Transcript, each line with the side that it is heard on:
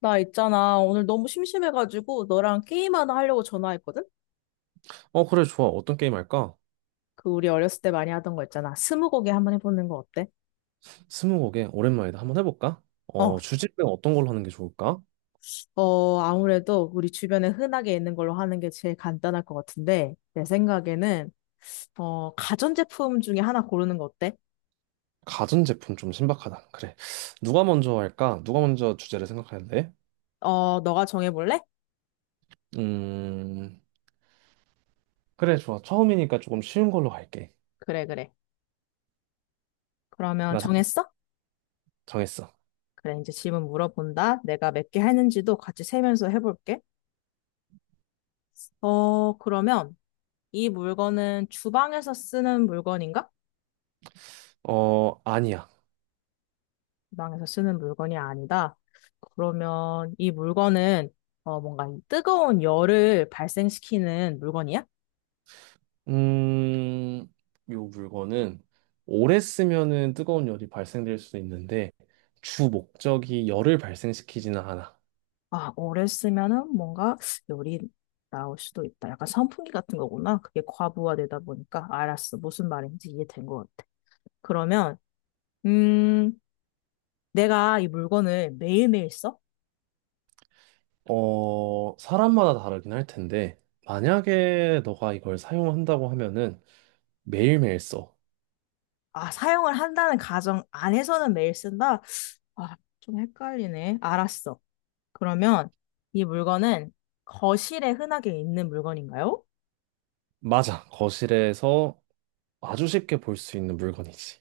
left: 나 있잖아. 오늘 너무 심심해가지고 너랑 게임 하나 하려고 전화했거든?
right: 그래, 좋아. 어떤 게임 할까?
left: 그 우리 어렸을 때 많이 하던 거 있잖아. 스무고개 한번 해보는 거 어때?
right: 스무고개, 오랜만이다. 한번 해볼까?
left: 어,
right: 주제는 어떤 걸로 하는 게 좋을까?
left: 아무래도 우리 주변에 흔하게 있는 걸로 하는 게 제일 간단할 것 같은데, 내 생각에는, 가전제품 중에 하나 고르는 거 어때?
right: 가전제품 좀 신박하다. 그래. 누가 먼저 할까? 누가 먼저 주제를 생각하는데?
left: 너가 정해볼래?
right: 음, 그래, 좋아. 처음이니까 조금 쉬운 걸로 할게.
left: 그래, 그래. 그러면
right: 나 생-
left: 정했어?
right: 정했어.
left: 그래, 이제 질문 물어본다. 내가 몇 개 했는지도 같이 세면서 해볼게. 그러면 이 물건은 주방에서 쓰는 물건인가?
right: 어, 아니야.
left: 주방에서 쓰는 물건이 아니다. 그러면 이 물건은 뭔가 이 뜨거운 열을 발생시키는 물건이야?
right: 음, 요 물건은 오래 쓰면은 뜨거운 열이 발생될 수 있는데, 주 목적이 열을 발생시키지는 않아.
left: 아, 오래 쓰면은 뭔가 열이 나올 수도 있다. 약간 선풍기 같은 거구나. 그게 과부하되다 보니까. 알았어. 무슨 말인지 이해된 것 같아. 그러면, 음, 내가 이 물건을 매일매일 써?
right: 사람마다 다르긴 할 텐데, 만약에 너가 이걸 사용한다고 하면은 매일매일 써.
left: 아, 사용을 한다는 가정 안에서는 매일 쓴다? 아, 좀 헷갈리네. 알았어. 그러면 이 물건은 거실에 흔하게 있는 물건인가요?
right: 맞아. 거실에서 아주 쉽게 볼 수 있는 물건이지.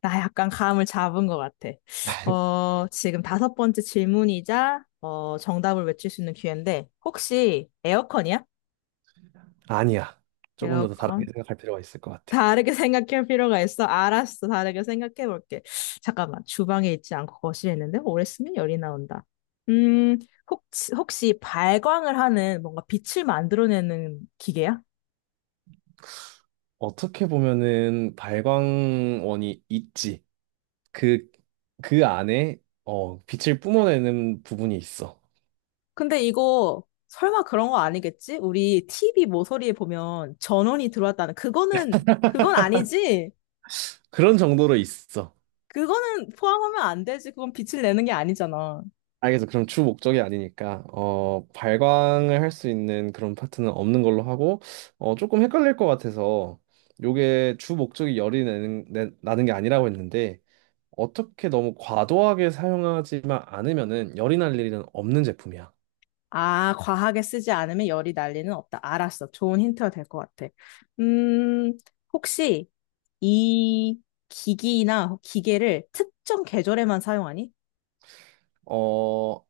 left: 나 약간 감을 잡은 것 같아. 지금 다섯 번째 질문이자 정답을 외칠 수 있는 기회인데 혹시 에어컨이야?
right: 아니야. 조금 더 다르게
left: 에어컨?
right: 생각할 필요가 있을 것 같아.
left: 다르게 생각할 필요가 있어. 알았어. 다르게 생각해 볼게. 잠깐만. 주방에 있지 않고 거실에 있는데 오래 쓰면 열이 나온다. 음, 혹시 발광을 하는 뭔가 빛을 만들어내는 기계야?
right: 어떻게 보면은 발광원이 있지. 그, 그 안에 빛을 뿜어내는 부분이 있어.
left: 근데 이거 설마 그런 거 아니겠지? 우리 TV 모서리에 보면 전원이 들어왔다는 그거는 그건 아니지.
right: 그런 정도로 있어.
left: 그거는 포함하면 안 되지. 그건 빛을 내는 게 아니잖아.
right: 알겠어. 그럼 주 목적이 아니니까 발광을 할 수 있는 그런 파트는 없는 걸로 하고 조금 헷갈릴 것 같아서 요게 주 목적이 나는 게 아니라고 했는데 어떻게 너무 과도하게 사용하지만 않으면은 열이 날 일은 없는 제품이야.
left: 아, 과하게 쓰지 않으면 열이 날 리는 없다. 알았어. 좋은 힌트가 될 것 같아. 음, 혹시 이 기기나 기계를 특정 계절에만 사용하니?
right: 어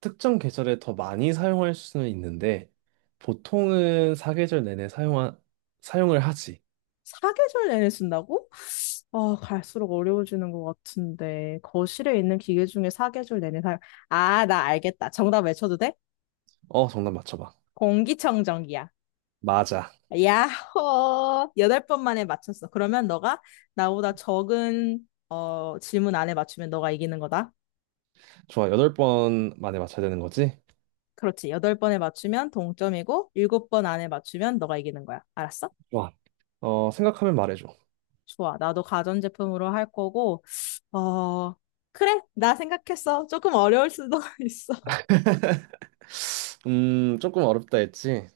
right: 특정 계절에 더 많이 사용할 수는 있는데 보통은 사계절 내내 사용을 하지.
left: 사계절 내내 쓴다고? 아, 갈수록 어려워지는 것 같은데. 거실에 있는 기계 중에 사계절 내내 사 아, 나 알겠다. 정답 외쳐도 돼?
right: 정답 맞춰봐.
left: 공기청정기야.
right: 맞아.
left: 야호! 여덟 번 만에 맞췄어. 그러면 너가 나보다 적은 질문 안에 맞추면 너가 이기는 거다.
right: 좋아. 여덟 번 만에 맞춰야 되는 거지?
left: 그렇지. 여덟 번에 맞추면 동점이고, 일곱 번 안에 맞추면 너가 이기는 거야. 알았어?
right: 와, 생각하면 말해줘.
left: 좋아. 나도 가전제품으로 할 거고, 어, 그래. 나 생각했어. 조금 어려울 수도 있어.
right: 조금 어렵다 했지?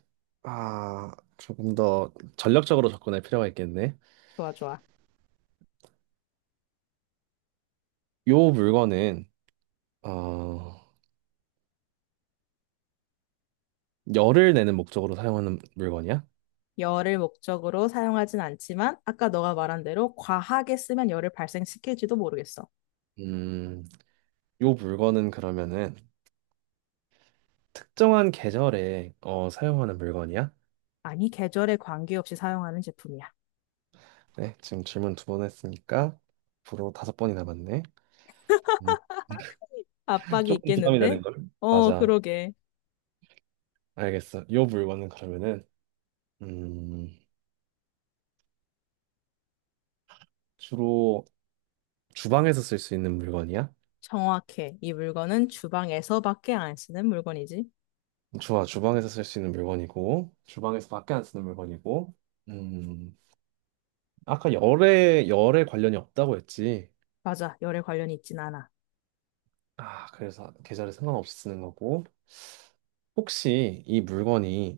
right: 아, 조금 더 전략적으로 접근할 필요가 있겠네.
left: 좋아, 좋아.
right: 요 물건은, 어, 열을 내는 목적으로 사용하는 물건이야?
left: 열을 목적으로 사용하진 않지만 아까 너가 말한 대로 과하게 쓰면 열을 발생시킬지도 모르겠어.
right: 음, 요 물건은 그러면은 특정한 계절에 사용하는 물건이야?
left: 아니, 계절에 관계없이 사용하는 제품이야.
right: 네, 지금 질문 두 번 했으니까 앞으로 다섯 번이 남았네. 음,
left: 압박이
right: 조금 부담이
left: 있겠는데?
right: 되는 걸? 맞아.
left: 그러게.
right: 알겠어. 요 물건은 그러면은 음, 주로 주방에서 쓸 수 있는 물건이야?
left: 정확해. 이 물건은 주방에서밖에 안 쓰는 물건이지.
right: 좋아, 주방에서 쓸 수 있는 물건이고, 주방에서 밖에 안 쓰는 물건이고, 음, 아까 열에 관련이 없다고 했지.
left: 맞아. 열에 관련이 있진 않아.
right: 아, 그래서 계절에 상관없이 쓰는 거고, 혹시 이 물건이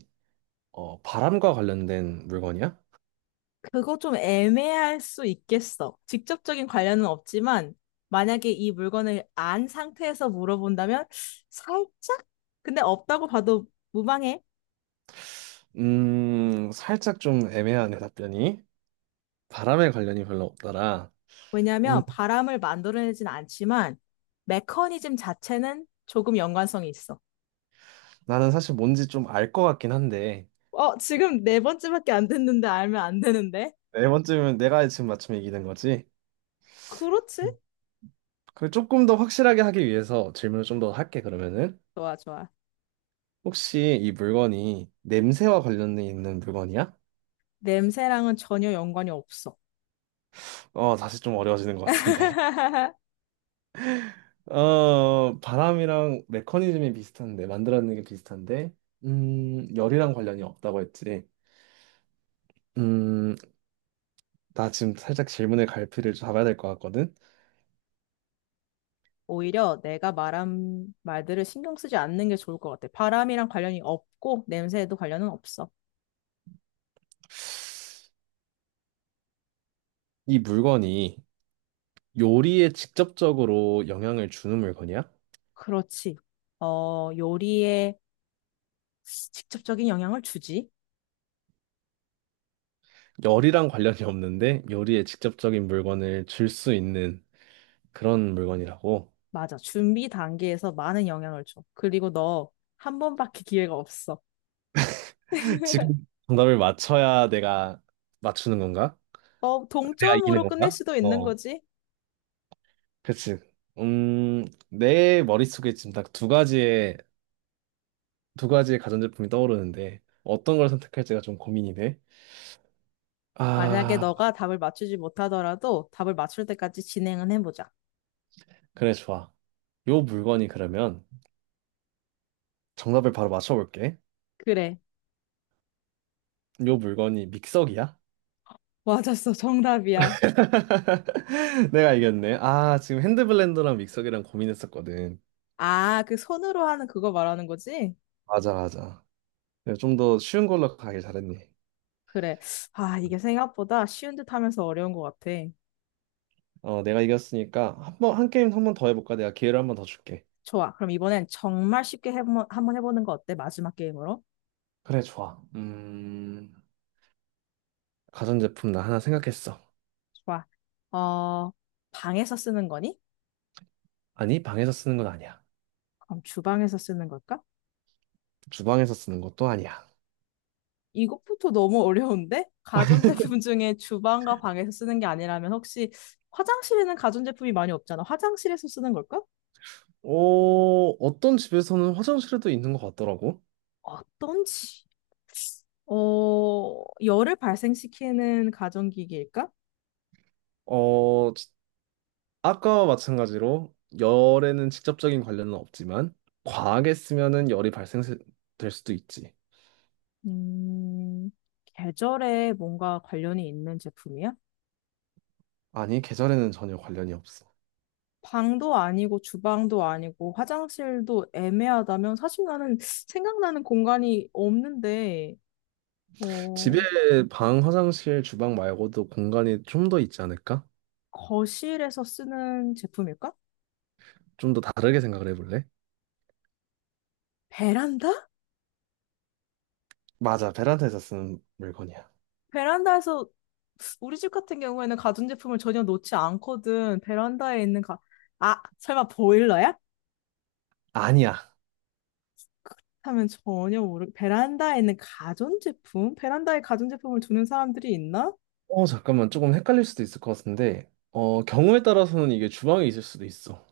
right: 바람과 관련된 물건이야?
left: 그거 좀 애매할 수 있겠어. 직접적인 관련은 없지만 만약에 이 물건을 안 상태에서 물어본다면 살짝? 근데 없다고 봐도 무방해.
right: 살짝 좀 애매하네, 답변이. 바람에 관련이 별로 없더라. 음,
left: 왜냐하면 바람을 만들어내진 않지만 메커니즘 자체는 조금 연관성이 있어.
right: 나는 사실 뭔지 좀 알 것 같긴 한데,
left: 지금 네 번째밖에 안 됐는데 알면 안 되는데?
right: 네 번째면 내가 지금 맞추면 이기는 거지?
left: 그렇지?
right: 그 조금 더 확실하게 하기 위해서 질문을 좀 더 할게, 그러면은.
left: 좋아, 좋아.
right: 혹시 이 물건이 냄새와 관련돼 있는 물건이야?
left: 냄새랑은 전혀 연관이 없어.
right: 어, 다시 좀 어려워지는 것 같은데. 어, 바람이랑 메커니즘이 비슷한데, 만들어내는 게 비슷한데, 열이랑 관련이 없다고 했지. 음, 나 지금 살짝 질문의 갈피를 잡아야 될 것 같거든.
left: 오히려 내가 말한 말들을 신경 쓰지 않는 게 좋을 것 같아. 바람이랑 관련이 없고 냄새에도 관련은 없어.
right: 이 물건이 요리에 직접적으로 영향을 주는 물건이야?
left: 그렇지. 요리에 직접적인 영향을 주지.
right: 열이랑 관련이 없는데 요리에 직접적인 물건을 줄 수 있는 그런 물건이라고?
left: 맞아. 준비 단계에서 많은 영향을 줘. 그리고 너 한 번밖에 기회가 없어.
right: 지금 정답을 맞춰야 내가 맞추는 건가? 내가 이기는
left: 동점으로 끝낼
right: 건가?
left: 수도 있는
right: 어,
left: 거지.
right: 그치. 내 머릿속에 지금 딱 두 가지의, 두 가지의 가전제품이 떠오르는데, 어떤 걸 선택할지가 좀 고민이 돼.
left: 만약에
right: 아,
left: 너가 답을 맞추지 못하더라도 답을 맞출 때까지 진행은 해보자.
right: 그래, 좋아. 요 물건이 그러면 정답을 바로 맞춰볼게.
left: 그래.
right: 요 물건이 믹서기야?
left: 맞았어. 정답이야.
right: 내가 이겼네. 아, 지금 핸드블렌더랑 믹서기랑 고민했었거든.
left: 아, 그 손으로 하는 그거 말하는 거지?
right: 맞아, 맞아. 좀 더 쉬운 걸로 가길 잘했네.
left: 그래. 아, 이게 생각보다 쉬운 듯 하면서 어려운 것 같아.
right: 어, 내가 이겼으니까 한 게임 한 번 더 해볼까? 내가 기회를 한 번 더 줄게.
left: 좋아. 그럼 이번엔 정말 쉽게 한번 해보는 거 어때? 마지막 게임으로.
right: 그래, 좋아. 가전제품 나 하나 생각했어.
left: 좋아. 어, 방에서 쓰는 거니?
right: 아니, 방에서 쓰는 건 아니야.
left: 그럼 주방에서 쓰는 걸까?
right: 주방에서 쓰는 것도 아니야.
left: 이것부터 너무 어려운데? 가전제품 중에 주방과 방에서 쓰는 게 아니라면 혹시 화장실에는 가전제품이 많이 없잖아. 화장실에서 쓰는 걸까?
right: 어, 어떤 집에서는 화장실에도 있는 것 같더라고.
left: 어떤지. 열을 발생시키는 가전기기일까?
right: 어, 지- 아까와 마찬가지로 열에는 직접적인 관련은 없지만 과하게 쓰면은 열이 발생될 수도 있지.
left: 음, 계절에 뭔가 관련이 있는 제품이야?
right: 아니, 계절에는 전혀 관련이 없어.
left: 방도 아니고 주방도 아니고 화장실도 애매하다면 사실 나는 생각나는 공간이 없는데,
right: 집에
left: 어,
right: 방, 화장실, 주방 말고도 공간이 좀 더 있지 않을까?
left: 거실에서 쓰는 제품일까?
right: 좀 더 다르게 생각을 해볼래?
left: 베란다?
right: 맞아, 베란다에서 쓰는 물건이야.
left: 베란다에서 우리 집 같은 경우에는 가전제품을 전혀 놓지 않거든. 베란다에 있는 아, 설마 보일러야?
right: 아니야.
left: 하면 전혀 베란다에 있는 가전제품? 베란다에 가전제품을 두는 사람들이 있나?
right: 어, 잠깐만. 조금 헷갈릴 수도 있을 것 같은데. 어, 경우에 따라서는 이게 주방에 있을 수도 있어.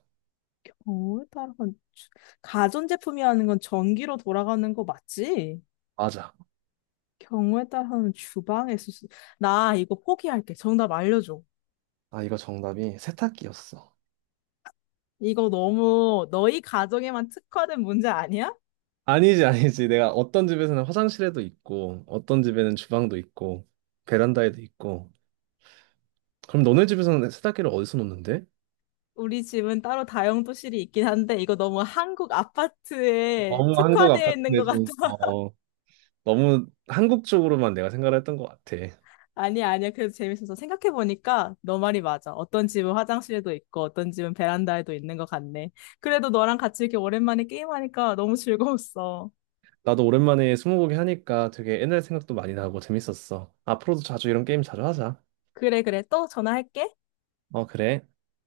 left: 어, 따라 주- 가전제품이라는 건 전기로 돌아가는 거 맞지?
right: 맞아.
left: 경우에 따라서는 나 이거 포기할게. 정답 알려줘.
right: 아, 이거 정답이 세탁기였어.
left: 이거 너무 너희 가정에만 특화된 문제 아니야?
right: 아니지, 아니지. 내가 어떤 집에서는 화장실에도 있고, 어떤 집에는 주방도 있고, 베란다에도 있고. 그럼 너네 집에서는 세탁기를 어디서 놓는데?
left: 우리 집은 따로 다용도실이 있긴 한데 이거 너무 한국 아파트에
right: 너무 한국
left: 특화되어 있는
right: 아파트네
left: 것 같아.
right: 좀, 어, 너무 한국 쪽으로만 내가 생각을 했던 것 같아.
left: 아니야, 아니야. 그래도 재밌어서 생각해보니까 너 말이 맞아. 어떤 집은 화장실에도 있고 어떤 집은 베란다에도 있는 것 같네. 그래도 너랑 같이 이렇게 오랜만에 게임하니까 너무 즐거웠어.
right: 나도 오랜만에 스무고개 하니까 되게 옛날 생각도 많이 나고 재밌었어. 앞으로도 자주 이런 게임 자주 하자.
left: 그래, 그래. 또 전화할게.
right: 어, 그래.